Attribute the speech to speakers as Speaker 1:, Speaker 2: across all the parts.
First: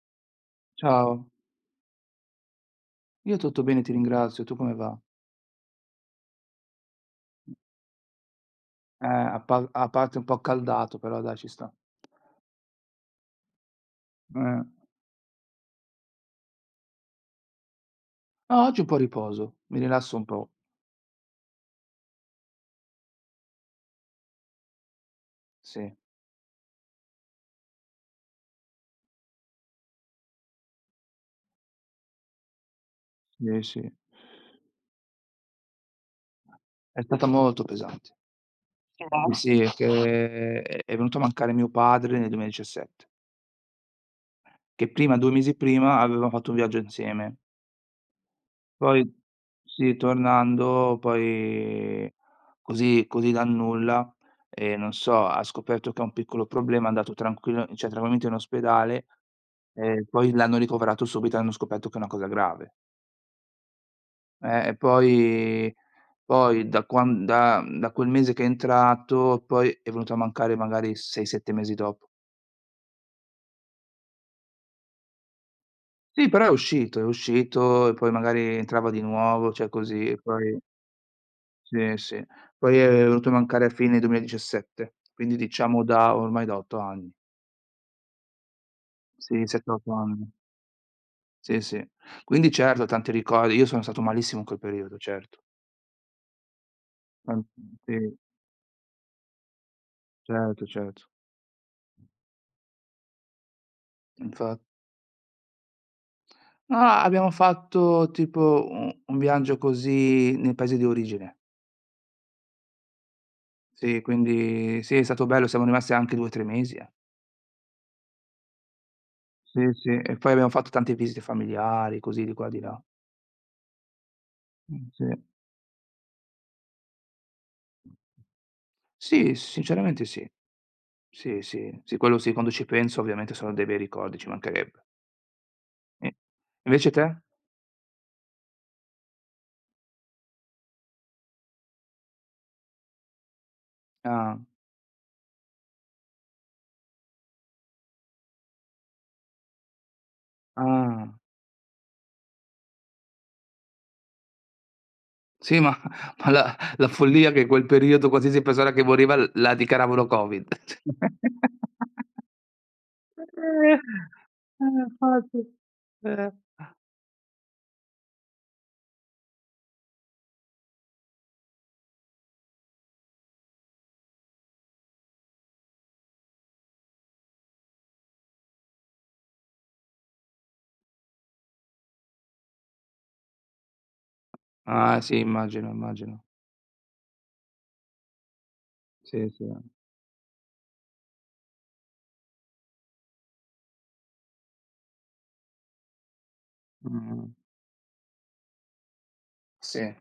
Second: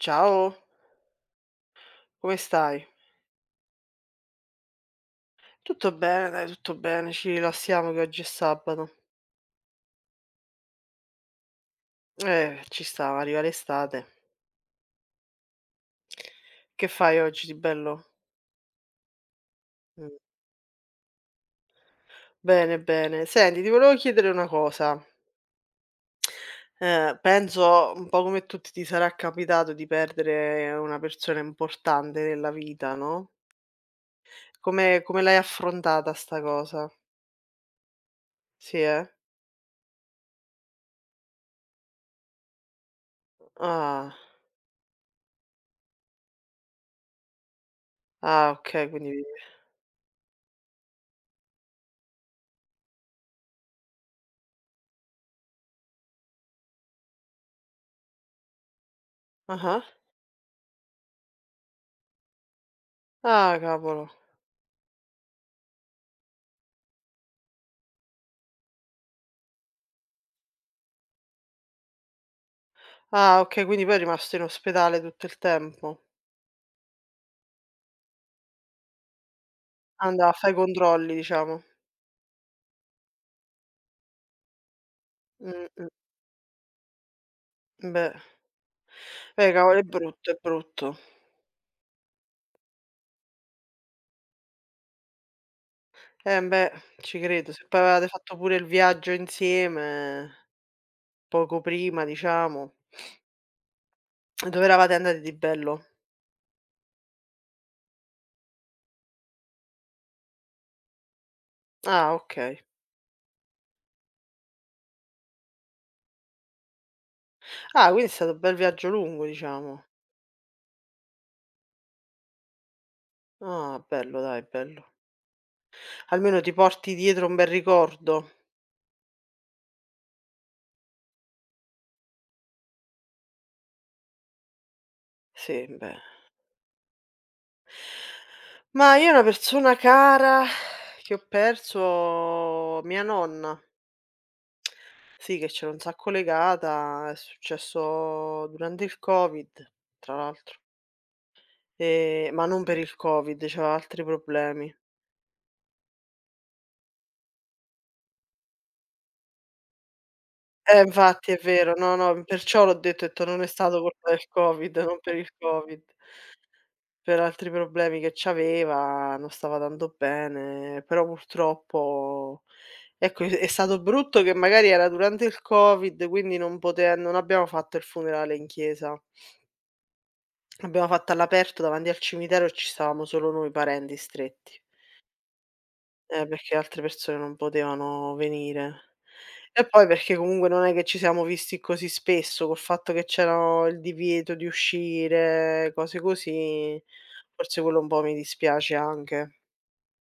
Speaker 1: Ciao,
Speaker 2: Ciao,
Speaker 1: come stai?
Speaker 2: io tutto bene, ti ringrazio. Tu come va?
Speaker 1: Tutto bene, dai, tutto bene, ci rilassiamo che oggi è sabato.
Speaker 2: A parte un po' accaldato, però dai, ci sta.
Speaker 1: Ci sta, arriva l'estate.
Speaker 2: Eh.
Speaker 1: Che fai oggi di bello?
Speaker 2: No, oggi un po' riposo, mi
Speaker 1: Mm.
Speaker 2: rilasso un po'.
Speaker 1: Bene, bene. Senti, ti volevo chiedere una cosa.
Speaker 2: Sì,
Speaker 1: Penso un po' come tutti ti sarà capitato di perdere una persona importante nella vita, no?
Speaker 2: sì, sì.
Speaker 1: Come l'hai affrontata sta cosa?
Speaker 2: È stata molto pesante.
Speaker 1: Sì, eh?
Speaker 2: Sì, che è venuto a mancare mio padre nel 2017,
Speaker 1: Ah,
Speaker 2: che prima 2 mesi prima avevamo fatto un viaggio insieme.
Speaker 1: ah, ok,
Speaker 2: Poi
Speaker 1: quindi.
Speaker 2: sì, tornando poi così così dal nulla, non so, ha scoperto che ha un piccolo problema, è andato tranquillo cioè tranquillamente in ospedale.
Speaker 1: Ah, ah.
Speaker 2: E poi l'hanno ricoverato subito e hanno scoperto che è una cosa grave.
Speaker 1: Ah, cavolo.
Speaker 2: E poi da quan da da quel mese che è entrato, poi è venuto a mancare magari 6, 7 mesi dopo.
Speaker 1: Ah, ok, quindi poi è rimasto in ospedale tutto il tempo.
Speaker 2: Sì, però è uscito e poi magari entrava di nuovo, cioè così, e
Speaker 1: Andava a fa' i
Speaker 2: poi
Speaker 1: controlli diciamo.
Speaker 2: sì, sì. Poi è venuto a mancare a fine 2017, quindi diciamo
Speaker 1: Mh-mh,
Speaker 2: da ormai da 8 anni.
Speaker 1: beh.
Speaker 2: Sì, 7,
Speaker 1: Cavolo è
Speaker 2: 8 anni.
Speaker 1: brutto, è brutto.
Speaker 2: Sì, sì. Quindi certo, tanti ricordi. Io sono stato malissimo in quel periodo, certo.
Speaker 1: Eh beh, ci
Speaker 2: Tan
Speaker 1: credo. Se poi
Speaker 2: sì,
Speaker 1: avevate fatto pure il viaggio insieme,
Speaker 2: certo, certo.
Speaker 1: poco prima diciamo.
Speaker 2: Infa
Speaker 1: Dove eravate andati di bello?
Speaker 2: Abbiamo fatto tipo un viaggio così nei paesi di origine.
Speaker 1: Ah okay.
Speaker 2: Sì, quindi sì, è stato bello, siamo rimasti anche 2, 3 mesi, eh.
Speaker 1: Ah quindi è stato un bel viaggio lungo
Speaker 2: Sì,
Speaker 1: diciamo.
Speaker 2: sì, e poi abbiamo fatto tante visite familiari, così di qua di là.
Speaker 1: Ah bello dai, bello.
Speaker 2: Sì.
Speaker 1: Almeno ti porti dietro un bel ricordo.
Speaker 2: Sì, sinceramente sì. Sì, sì, sì, quello sì, quando ci penso ovviamente sono dei bei ricordi, ci mancherebbe.
Speaker 1: Sì, beh.
Speaker 2: E invece te?
Speaker 1: Ma io una persona cara che ho perso mia nonna.
Speaker 2: Ah,
Speaker 1: Sì, che c'ero un sacco legata, è successo durante il Covid, tra l'altro,
Speaker 2: ah.
Speaker 1: ma non per il Covid, c'aveva altri problemi.
Speaker 2: Sì, ma ma la follia che in quel periodo qualsiasi persona che moriva l la dichiaravano Covid.
Speaker 1: Infatti è vero, no, no, perciò l'ho detto, ho detto: "Non è
Speaker 2: Eh,
Speaker 1: stato colpa del
Speaker 2: eh,
Speaker 1: Covid, non per il
Speaker 2: infatti.
Speaker 1: Covid,
Speaker 2: Eh.
Speaker 1: per altri problemi che c'aveva, non stava tanto bene", però purtroppo ecco, è stato brutto che magari era durante il Covid, quindi non abbiamo fatto il funerale in chiesa. L'abbiamo fatta all'aperto davanti al cimitero e ci stavamo solo noi parenti stretti,
Speaker 2: Ah, sì, immagino, immagino.
Speaker 1: perché altre persone non potevano venire.
Speaker 2: Sì, sì.
Speaker 1: E poi perché comunque non è che ci siamo visti così spesso, col fatto che c'era il divieto di uscire, cose così,
Speaker 2: Mh-mh.
Speaker 1: forse quello un po' mi dispiace anche.
Speaker 2: Sì,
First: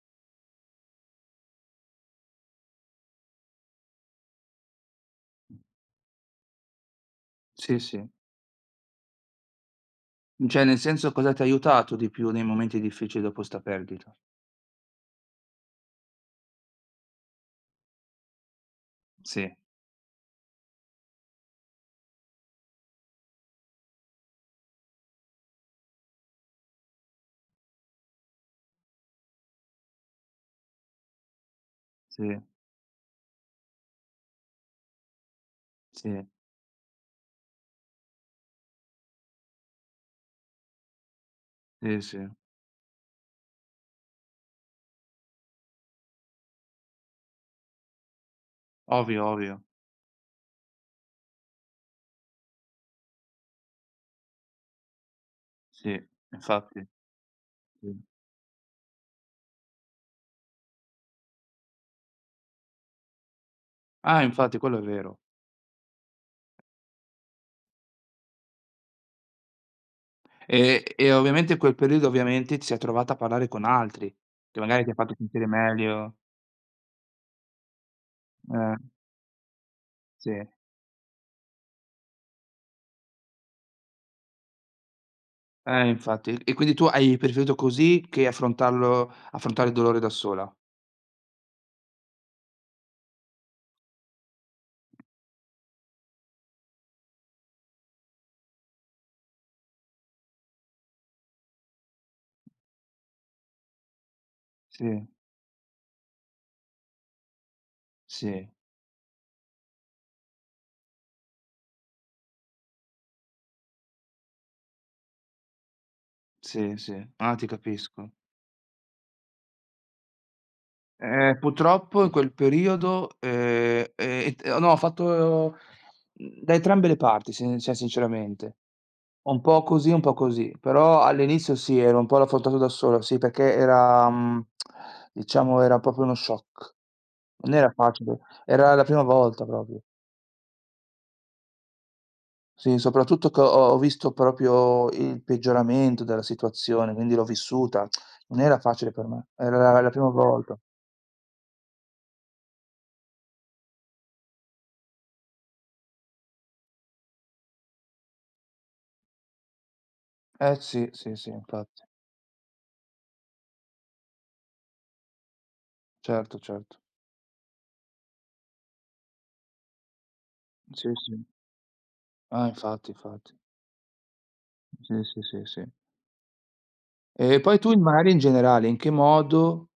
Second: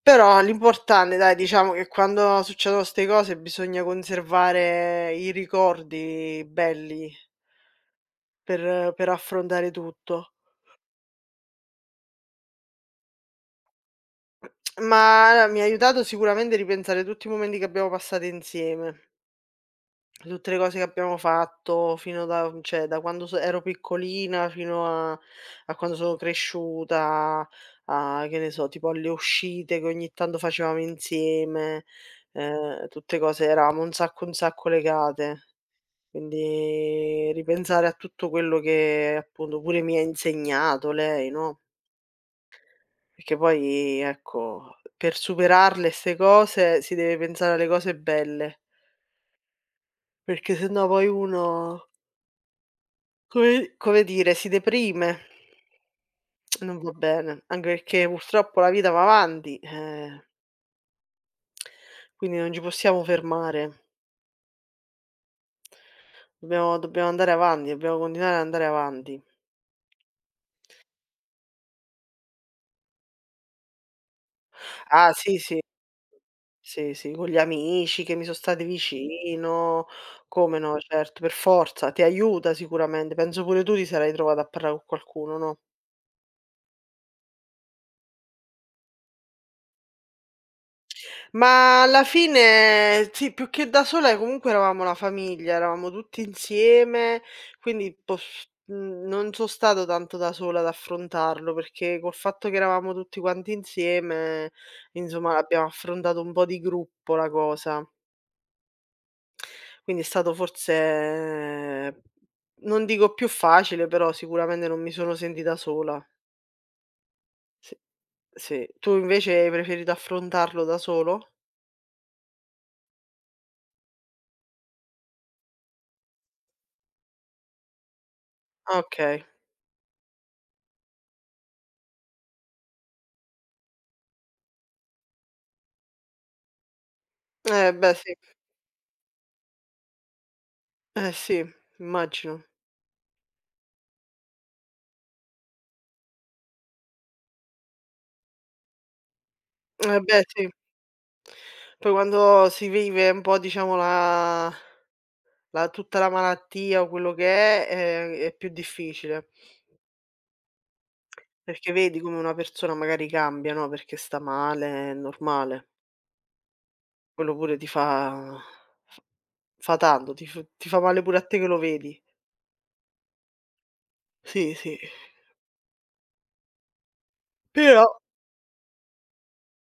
Speaker 1: Però l'importante dai, diciamo che quando succedono 'ste cose bisogna conservare i ricordi belli
Speaker 2: sì, sì.
Speaker 1: per affrontare tutto.
Speaker 2: Cioè, nel senso, cosa ti ha aiutato di più nei momenti difficili dopo 'sta perdita?
Speaker 1: Ma allora, mi ha aiutato sicuramente a ripensare tutti i momenti che abbiamo passato insieme,
Speaker 2: Sì,
Speaker 1: tutte le cose che abbiamo fatto fino da cioè da quando so ero piccolina fino a quando sono cresciuta, a che ne so, tipo alle uscite che ogni tanto facevamo insieme,
Speaker 2: sì,
Speaker 1: tutte cose eravamo un sacco legate.
Speaker 2: sì,
Speaker 1: Quindi ripensare a tutto quello che appunto pure mi ha insegnato lei, no?
Speaker 2: sì, sì.
Speaker 1: Perché poi, ecco, per superarle 'ste cose si deve pensare alle cose belle,
Speaker 2: Ovvio, ovvio.
Speaker 1: perché se no poi uno, come come dire, si deprime,
Speaker 2: Sì,
Speaker 1: non
Speaker 2: infatti,
Speaker 1: va bene, anche
Speaker 2: sì.
Speaker 1: perché purtroppo la vita va avanti, quindi non ci possiamo fermare.
Speaker 2: Ah, infatti, quello è vero.
Speaker 1: Dobbiamo andare avanti, dobbiamo continuare ad andare avanti.
Speaker 2: E ovviamente in quel periodo, ovviamente, ti sei trovata a parlare con altri, che magari ti ha
Speaker 1: Ah
Speaker 2: fatto
Speaker 1: sì,
Speaker 2: sentire
Speaker 1: sì,
Speaker 2: meglio.
Speaker 1: sì, sì, con gli amici che mi sono stati
Speaker 2: Eh,
Speaker 1: vicino,
Speaker 2: sì.
Speaker 1: come no, certo, per forza, ti aiuta sicuramente. Penso pure tu ti sarai trovata a parla' co' qualcuno, no?
Speaker 2: Infatti. E quindi tu hai preferito così che affrontarlo affrontare il dolore da sola.
Speaker 1: Ma alla fine sì, più che da sola comunque eravamo una famiglia, eravamo tutti insieme, quindi non so' stato tanto da sola ad affrontarlo, perché col fatto che eravamo tutti quanti insieme,
Speaker 2: Sì,
Speaker 1: insomma l'abbiamo affrontato un po' di gruppo la cosa.
Speaker 2: sì,
Speaker 1: Quindi è stato forse eh, non dico più facile, però sicuramente non mi sono sentita sola.
Speaker 2: sì, sì. Ah, ti
Speaker 1: Sì,
Speaker 2: capisco.
Speaker 1: sì. Tu invece hai preferito affrontarlo da solo?
Speaker 2: Purtroppo in quel periodo, t no, ho fatto, da entrambe le parti sin cioè sinceramente.
Speaker 1: Ah okay.
Speaker 2: Un po' così, un po' così. Però all'inizio sì, ero un po' l'affrontato da solo, sì, perché era, diciamo era proprio uno shock. Non era
Speaker 1: Eh beh sì.
Speaker 2: facile, era la prima volta proprio.
Speaker 1: Eh sì, immagino.
Speaker 2: Sì, soprattutto che ho visto proprio il peggioramento della situazione, quindi l'ho vissuta. Non era facile per me, era la
Speaker 1: Eh
Speaker 2: prima
Speaker 1: beh sì.
Speaker 2: volta.
Speaker 1: Poi quando si vive un po' diciamo la tutta la malattia o quello che è più difficile,
Speaker 2: Eh sì, sì, sì,
Speaker 1: perché
Speaker 2: infatti.
Speaker 1: vedi come una persona magari cambia, no, perché sta male, è normale.
Speaker 2: Certo, certo.
Speaker 1: Quello pure ti f fa tanto, ti fa
Speaker 2: Sì,
Speaker 1: male pure
Speaker 2: sì.
Speaker 1: a te che lo vedi.
Speaker 2: Ah, infatti, infatti.
Speaker 1: Sì, sì.
Speaker 2: Sì, sì, sì, sì. E poi tu in
Speaker 1: Però
Speaker 2: magari in generale, in che modo,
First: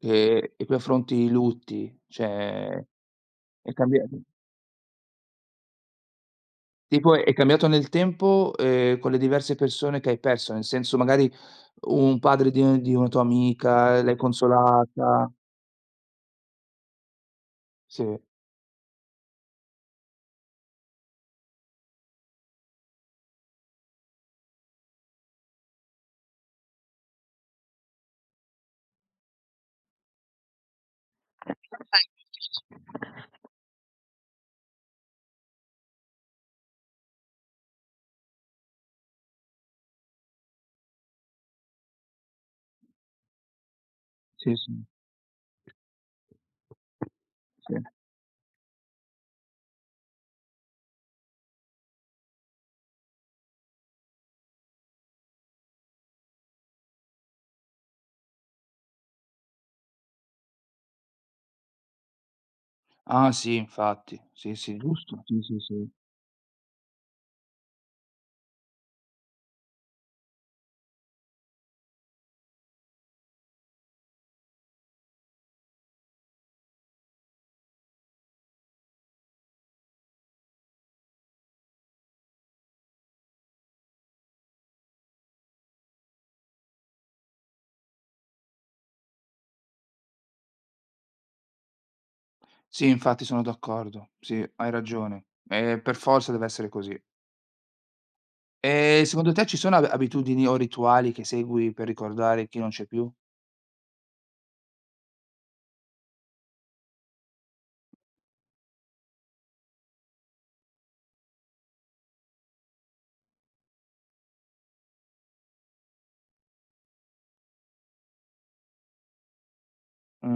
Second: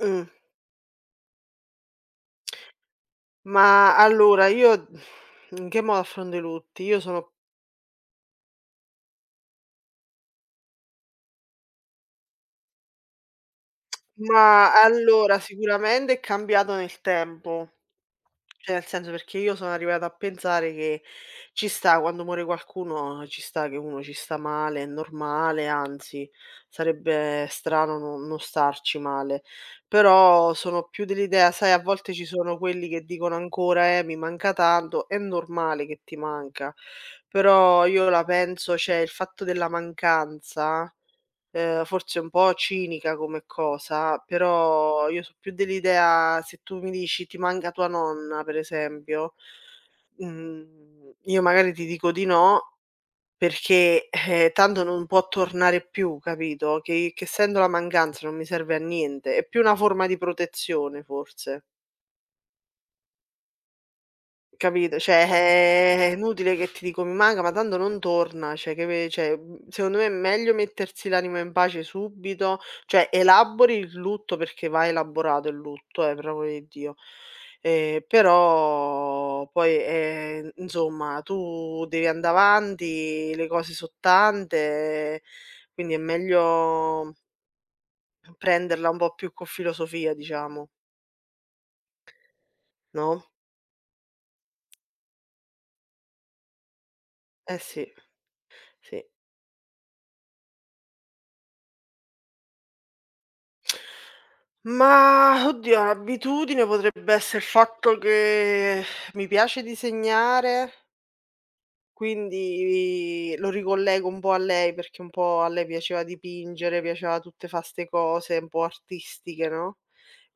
Speaker 1: mh,
Speaker 2: e poi affronti i lutti? Cioè, è
Speaker 1: ma
Speaker 2: cambia
Speaker 1: allora io in che modo affronto i lutti? Io
Speaker 2: tipo è
Speaker 1: sono
Speaker 2: cambiato nel tempo, con le diverse persone che hai perso, nel senso magari un padre di una tua amica l'hai
Speaker 1: Ma
Speaker 2: consolata.
Speaker 1: allora sicuramente è cambiato nel tempo.
Speaker 2: Sì.
Speaker 1: Cioè, nel senso perché io sono arrivata a pensare che ci sta quando muore qualcuno, ci sta che uno ci sta male, è normale, anzi sarebbe strano non starci male. Però sono più dell'idea, sai, a volte ci sono quelli che dicono ancora: mi manca tanto", è normale che ti manca, però io la penso cioè il fatto della mancanza. Forse un po' cinica come cosa,
Speaker 2: Sì, sì,
Speaker 1: però io so' più dell'idea se tu mi dici: "Ti manca
Speaker 2: sì.
Speaker 1: tua nonna", per esempio, io magari ti dico di no perché, tanto non può tornare più, capito, che sento la mancanza non mi serve a niente. È più una forma di protezione forse.
Speaker 2: Ah sì, infatti. Sì, sì,
Speaker 1: Capito?
Speaker 2: giusto.
Speaker 1: Cioè,
Speaker 2: Sì, sì, sì.
Speaker 1: è inutile che ti dico: "Mi manca", ma tanto non torna, cioè secondo me è meglio mettersi l'anima in pace subito, cioè elabori il lutto perché va elaborato il lutto, per l'amor di Dio. Però poi, insomma tu devi andà avanti, le cose so' tante, quindi è meglio prenderla un po' più con filosofia diciamo,
Speaker 2: Sì, infatti
Speaker 1: no?
Speaker 2: sono d'accordo. Sì, hai ragione. Per forza deve essere così.
Speaker 1: Eh sì,
Speaker 2: E
Speaker 1: sì.
Speaker 2: secondo te ci sono ab abitudini o rituali che segui per ricordare chi non c'è più?
Speaker 1: Mah, oddio, un'abitudine potrebbe essere il fatto che mi piace disegnare, quindi lo ricollego un po' a lei, perché un po' a lei piaceva dipingere, piaceva tutte fa 'ste cose un po' artistiche, no,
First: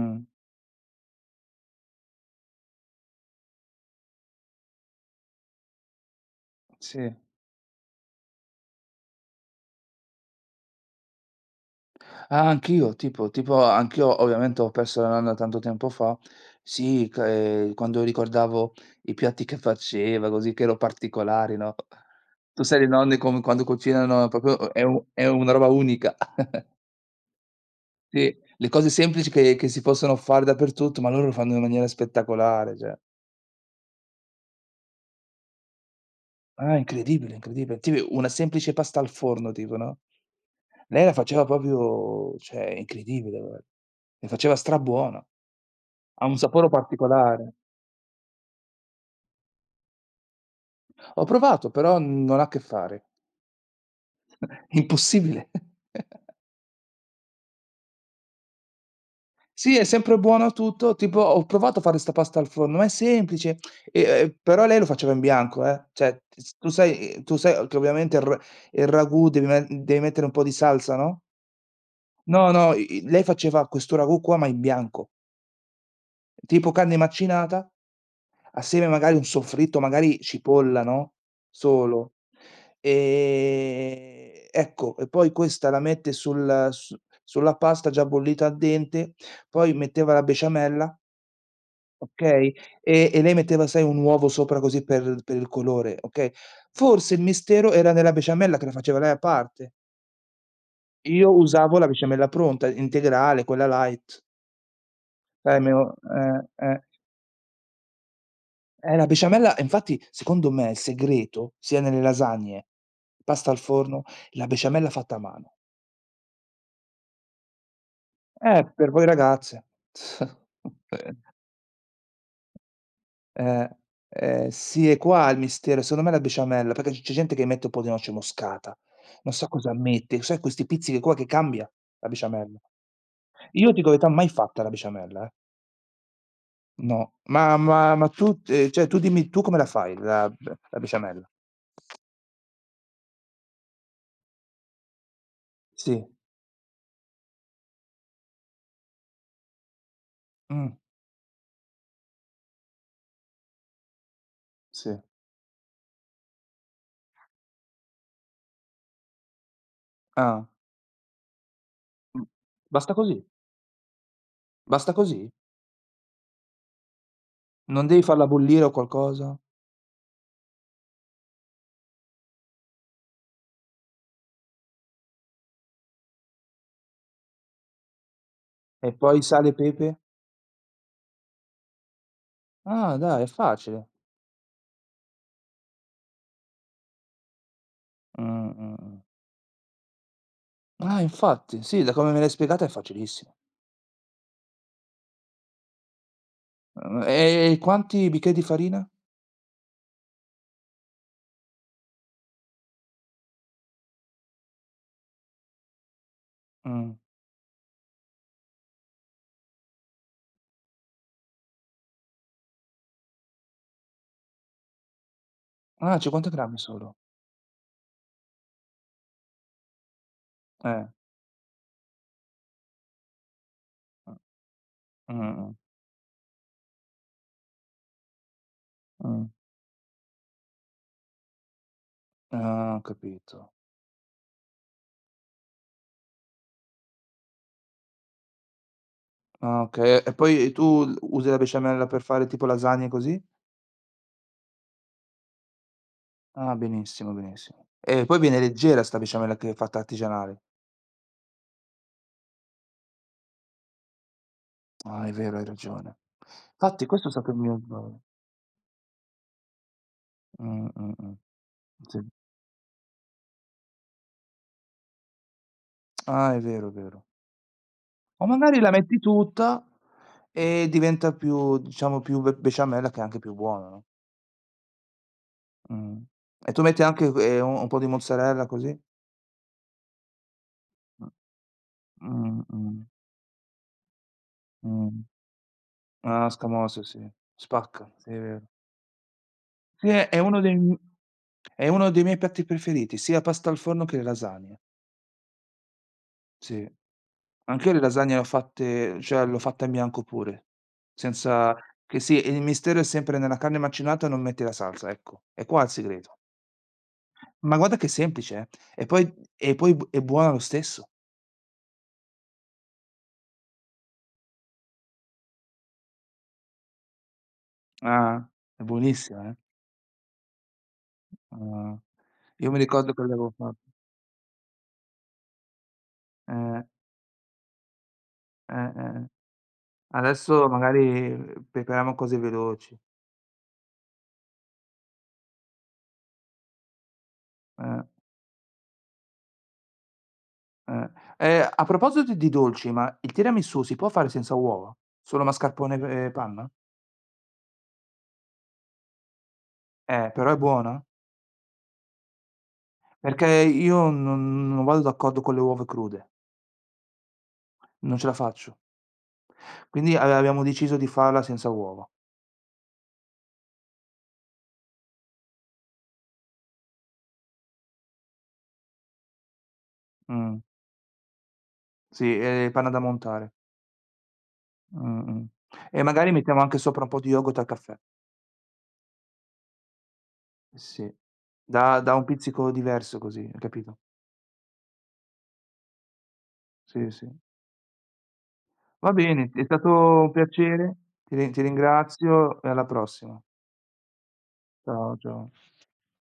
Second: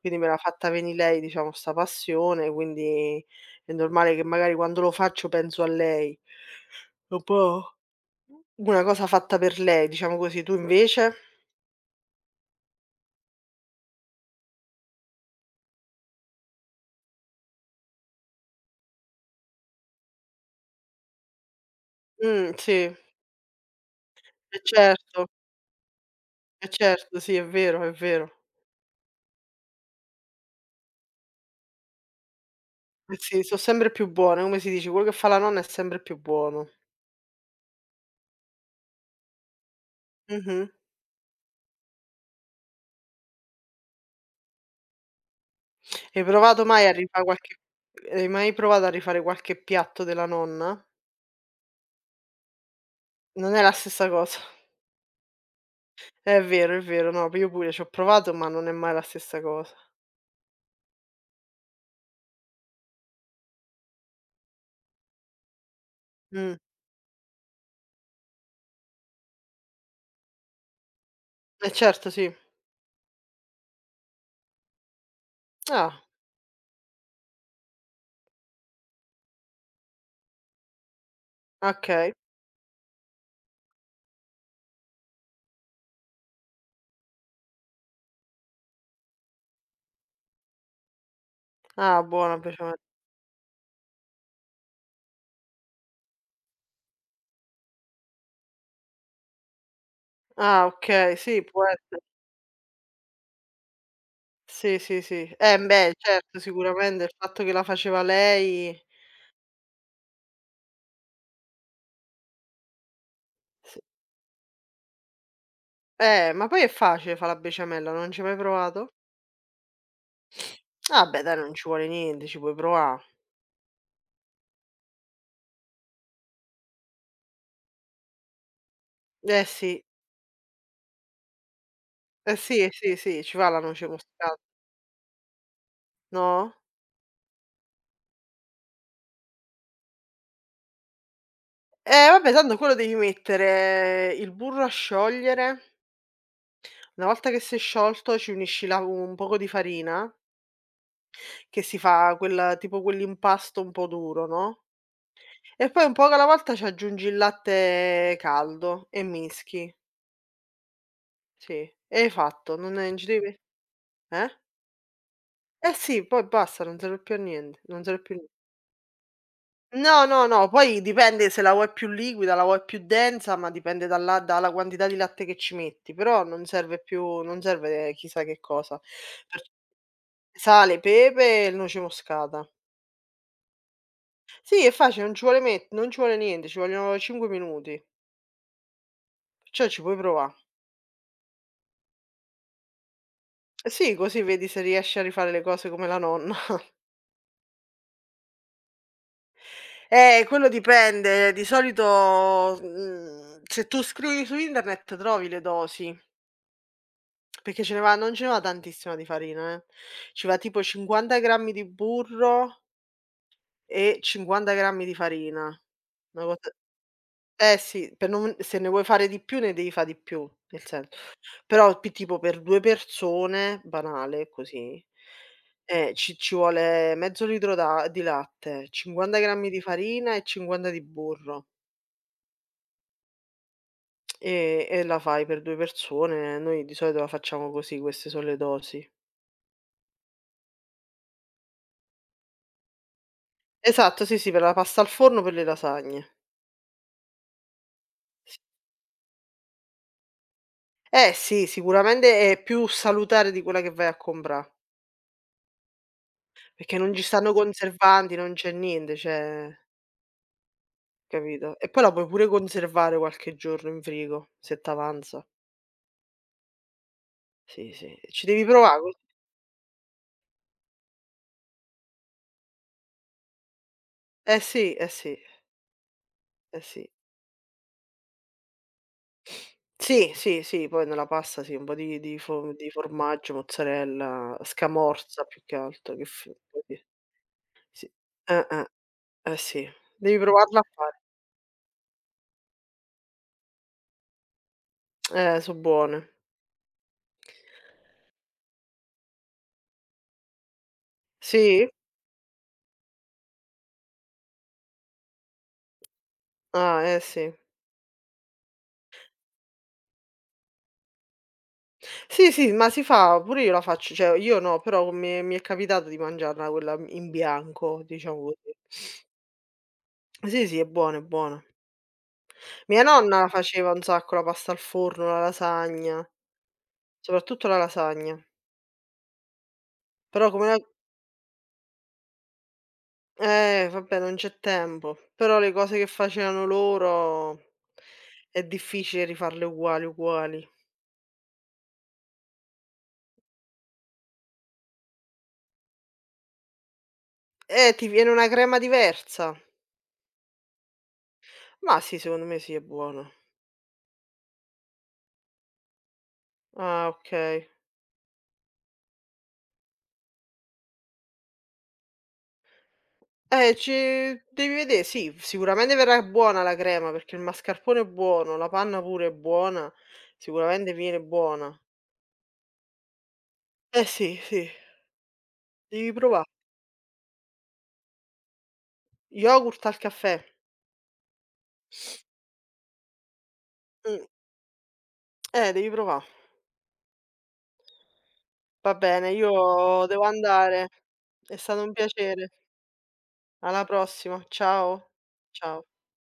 Speaker 1: quindi me l'ha fatta venì lei, diciamo, 'sta passione, quindi è normale che magari quando lo faccio penso a lei.
Speaker 2: sì.
Speaker 1: È un po' una cosa fatta per lei, diciamo così. Tu invece?
Speaker 2: Ah, anch'io, tipo anch'io ovviamente ho perso la nonna tanto tempo fa. Sì, c quando ricordavo i piatti che faceva, così che ero particolari, no? Tu sai le
Speaker 1: Sì,
Speaker 2: nonne come quando cucinano
Speaker 1: eh
Speaker 2: proprio è u
Speaker 1: certo,
Speaker 2: è una roba unica.
Speaker 1: eh certo, sì, è vero, è vero.
Speaker 2: Sì, le cose semplici che si possono fare dappertutto, ma loro lo fanno in maniera spettacolare, cioè.
Speaker 1: Sì, so' sempre più buone, come si dice, quello che fa la nonna è sempre più buono.
Speaker 2: Ah, incredibile, incredibile. Tipo una semplice pasta al forno tipo, no,
Speaker 1: Mh-mh.
Speaker 2: lei la faceva proprio cioè incredibile guarda. Le faceva strabuona,
Speaker 1: Hai
Speaker 2: ha un
Speaker 1: provato
Speaker 2: sapore
Speaker 1: mai a rifa
Speaker 2: particolare.
Speaker 1: qualche Hai mai provato a rifare qualche piatto della nonna?
Speaker 2: Ho provato, però non ha a che fare.
Speaker 1: Non è la stessa cosa.
Speaker 2: Impossibile.
Speaker 1: È vero, no, io pure ci ho provato, ma non è mai la stessa cosa.
Speaker 2: Sì, è sempre buono tutto, tipo ho provato a fare 'sta pasta al forno, ma è semplice, però lei lo faceva in bianco, cioè t s
Speaker 1: Mh.
Speaker 2: tu sai che ovviamente il ragù devi mettere un po' di salsa, no,
Speaker 1: Eh certo, sì.
Speaker 2: no, no, i i lei faceva questo ragù qua, ma in bianco,
Speaker 1: Ah,
Speaker 2: tipo carne macinata, assieme magari un soffritto, magari cipolla, no, solo.
Speaker 1: okay.
Speaker 2: Ecco, e poi questa la mette sulla pasta già bollita al dente, poi metteva la besciamella.
Speaker 1: Ah, buona
Speaker 2: Okay,
Speaker 1: speciale.
Speaker 2: e lei metteva, sai, un uovo sopra così per il colore, okay. Forse il mistero era nella besciamella che la faceva lei a parte.
Speaker 1: Ah, okay,
Speaker 2: Io
Speaker 1: sì, può
Speaker 2: usavo la
Speaker 1: essere.
Speaker 2: besciamella pronta, integrale, quella light.
Speaker 1: Sì, sì, sì. Beh,
Speaker 2: Mio eh,
Speaker 1: certo,
Speaker 2: eh.
Speaker 1: sicuramente il fatto che la faceva lei.
Speaker 2: La besciamella infatti secondo me il segreto sia nelle lasagne, pasta al
Speaker 1: S
Speaker 2: forno, la besciamella fatta a mano.
Speaker 1: Ma poi è facile fa' la besciamella, non ci hai mai
Speaker 2: Per
Speaker 1: provato?
Speaker 2: voi ragazze.
Speaker 1: Ah beh dai, non ci vuole niente, ci puoi provà.
Speaker 2: Eh, sì è qua il mistero, secondo me la besciamella, perché c'è gente che mette un po' di noce moscata, non
Speaker 1: Eh
Speaker 2: so cosa
Speaker 1: sì,
Speaker 2: mette, sai questi pizzichi qua che cambia la
Speaker 1: eh
Speaker 2: besciamella.
Speaker 1: sì, eh sì, sì, ci va la
Speaker 2: Io
Speaker 1: noce
Speaker 2: dico la verità, mai
Speaker 1: moscata,
Speaker 2: fatta la besciamella, eh.
Speaker 1: no?
Speaker 2: No, ma tu cioè tu dimmi tu come la fai la besciamella?
Speaker 1: Eh vabbè tanto quello devi mettere il burro a sciogliere,
Speaker 2: Sì.
Speaker 1: una volta che si è sciolto ci unisci la un poco di farina,
Speaker 2: Mh,
Speaker 1: che si fa quel tipo quell'impasto un po' duro, no,
Speaker 2: sì.
Speaker 1: e poi un poco alla volta ci aggiungi il latte caldo e mischi.
Speaker 2: Ah.
Speaker 1: Sì, e hai
Speaker 2: Mh.
Speaker 1: fatto,
Speaker 2: Basta
Speaker 1: non ci
Speaker 2: così?
Speaker 1: devi eh?
Speaker 2: Basta così?
Speaker 1: Eh sì, poi basta, non serve più a niente. Non
Speaker 2: Non
Speaker 1: serve
Speaker 2: devi
Speaker 1: più a
Speaker 2: farla bollire o qualcosa?
Speaker 1: No, no, no, poi dipende se la vuoi più liquida, la vuoi più densa, ma dipende dalla quantità di latte che ci metti, però non serve chissà che cosa.
Speaker 2: E poi
Speaker 1: Per
Speaker 2: sale e pepe?
Speaker 1: Sale, pepe e il noce moscata.
Speaker 2: Ah dai, è facile.
Speaker 1: Sì, è facile, non ci vuole niente, ci vogliono 5 minuti,
Speaker 2: Mh, mh, mh.
Speaker 1: perciò ci puoi provà.
Speaker 2: Ah infatti, sì, da come me l'hai spiegata è facilissimo.
Speaker 1: Sì, così vedi se riesci a rifare le cose come la nonna.
Speaker 2: E quanti bicchieri di farina?
Speaker 1: Quello dipende, di solito, se tu scrivi su internet trovi le dosi.
Speaker 2: Mh.
Speaker 1: Perché ce ne va non ce ne va tantissima di farina, eh. Ci va tipo 50 grammi di burro e 50 grammi di farina.
Speaker 2: Ah,
Speaker 1: Una
Speaker 2: 50
Speaker 1: cosa
Speaker 2: grammi solo.
Speaker 1: Eh sì, per non se ne vuoi fare di più ne devi fa' di più, nel
Speaker 2: Eh.
Speaker 1: senso. Però p tipo per 2 persone, banale così,
Speaker 2: Mh, mh,
Speaker 1: ci vuole mezzo litro d'a di latte,
Speaker 2: mh,
Speaker 1: 50
Speaker 2: mh.
Speaker 1: grammi di farina e 50 di burro.
Speaker 2: Ah, ho capito.
Speaker 1: E la fai per 2 persone. Noi di solito la facciamo così, queste sono le dosi.
Speaker 2: Ah, okay. E poi tu l usi la besciamella per fare tipo lasagne così?
Speaker 1: Esatto, sì, sì, per la pasta al forno, per le lasagne.
Speaker 2: Ah, benissimo, benissimo. E poi viene leggera 'sta besciamella che è fatta artigianale.
Speaker 1: Eh sì, sicuramente è più salutare di quella che vai a comprà,
Speaker 2: Ah, è vero, hai ragione.
Speaker 1: perché
Speaker 2: Fatti
Speaker 1: non ci
Speaker 2: questo è stato
Speaker 1: stanno
Speaker 2: il mio errore.
Speaker 1: conservanti, non c'è niente, cioè
Speaker 2: Mh, mh, mh.
Speaker 1: capito? E poi la
Speaker 2: Sì.
Speaker 1: puoi pure conservare qualche giorno in frigo, se t'avanza.
Speaker 2: Ah, è vero, è vero.
Speaker 1: Sì, sì,
Speaker 2: O
Speaker 1: ci devi
Speaker 2: magari la
Speaker 1: provà co
Speaker 2: metti tutta e diventa più diciamo più be besciamella che è anche più buona, no?
Speaker 1: eh sì, eh sì,
Speaker 2: Mh. E tu
Speaker 1: eh
Speaker 2: metti
Speaker 1: sì.
Speaker 2: anche, u un po' di mozzarella così?
Speaker 1: Sì, sì, sì, poi
Speaker 2: Mh.
Speaker 1: nella pasta sì, un po' di
Speaker 2: Mh,
Speaker 1: fo di
Speaker 2: mh,
Speaker 1: formaggio, mozzarella,
Speaker 2: mh.
Speaker 1: scamorza più che altro, che
Speaker 2: Ah,
Speaker 1: f
Speaker 2: scamorza,
Speaker 1: così,
Speaker 2: sì. Spacca,
Speaker 1: sì.
Speaker 2: sì, è vero.
Speaker 1: Eh, eh, eh sì,
Speaker 2: Sì, è è
Speaker 1: devi
Speaker 2: uno dei
Speaker 1: provarla a
Speaker 2: m
Speaker 1: fare.
Speaker 2: è uno dei miei piatti preferiti, sia pasta al forno che le lasagne.
Speaker 1: So' buone.
Speaker 2: Sì. Anch'io le lasagne le ho fatte cioè l'ho fatta in bianco pure, senza
Speaker 1: Sì?
Speaker 2: che sì, il mistero è sempre nella carne macinata non metti la salsa, ecco. È qua il segreto.
Speaker 1: Ah, eh sì.
Speaker 2: Ma guarda che è semplice, eh. E poi è buona lo stesso.
Speaker 1: Sì, sì, ma si fa, pure io la faccio, cioè io no, però mi è capitato di mangiarla quella in bianco, diciamo
Speaker 2: Ah,
Speaker 1: così.
Speaker 2: è buonissima, eh.
Speaker 1: Sì, sì, è buona, è buona.
Speaker 2: Ah. Io mi
Speaker 1: Mia
Speaker 2: ricordo che
Speaker 1: nonna la
Speaker 2: l'avevo fatto.
Speaker 1: faceva un sacco, la pasta al forno, la lasagna,
Speaker 2: Eh,
Speaker 1: soprattutto la lasagna.
Speaker 2: eh.
Speaker 1: Però
Speaker 2: Adesso
Speaker 1: come la
Speaker 2: magari prepariamo cose veloci.
Speaker 1: vabbè non c'è tempo, però le cose che facevano loro
Speaker 2: Eh,
Speaker 1: è difficile rifarle uguali, uguali.
Speaker 2: eh. A proposito di dolci, ma il tiramisù si può fare senza uova? Solo mascarpone p e panna?
Speaker 1: Ti viene una crema diversa.
Speaker 2: Però è buona?
Speaker 1: Ma sì, secondo me sì, è buono.
Speaker 2: Perché io non vado d'accordo con le uova crude,
Speaker 1: Ah, okay.
Speaker 2: non ce la faccio. Quindi avevamo deciso di farla senza uova.
Speaker 1: Ci devi vedè, sì, sicuramente verrà buona la crema, perché il mascarpone è buono, la panna pure è buona,
Speaker 2: Mh.
Speaker 1: sicuramente viene buona.
Speaker 2: Sì, e panna da montare.
Speaker 1: Eh sì, sì,
Speaker 2: Mh-mh. E
Speaker 1: devi
Speaker 2: magari
Speaker 1: provà.
Speaker 2: mettiamo anche sopra un po' di yogurt al caffè.
Speaker 1: Yogurt al caffè.
Speaker 2: Sì. Dà un pizzico diverso così, hai capito?
Speaker 1: Mh, Devi provà.
Speaker 2: Sì, sì.
Speaker 1: Va
Speaker 2: Va
Speaker 1: bene,
Speaker 2: bene, è stato
Speaker 1: io devo
Speaker 2: un
Speaker 1: andare.
Speaker 2: piacere,
Speaker 1: È
Speaker 2: ti
Speaker 1: stato un piacere.
Speaker 2: ringrazio e alla prossima.
Speaker 1: Alla prossima. Ciao.
Speaker 2: Ciao, ciao.
Speaker 1: Ciao.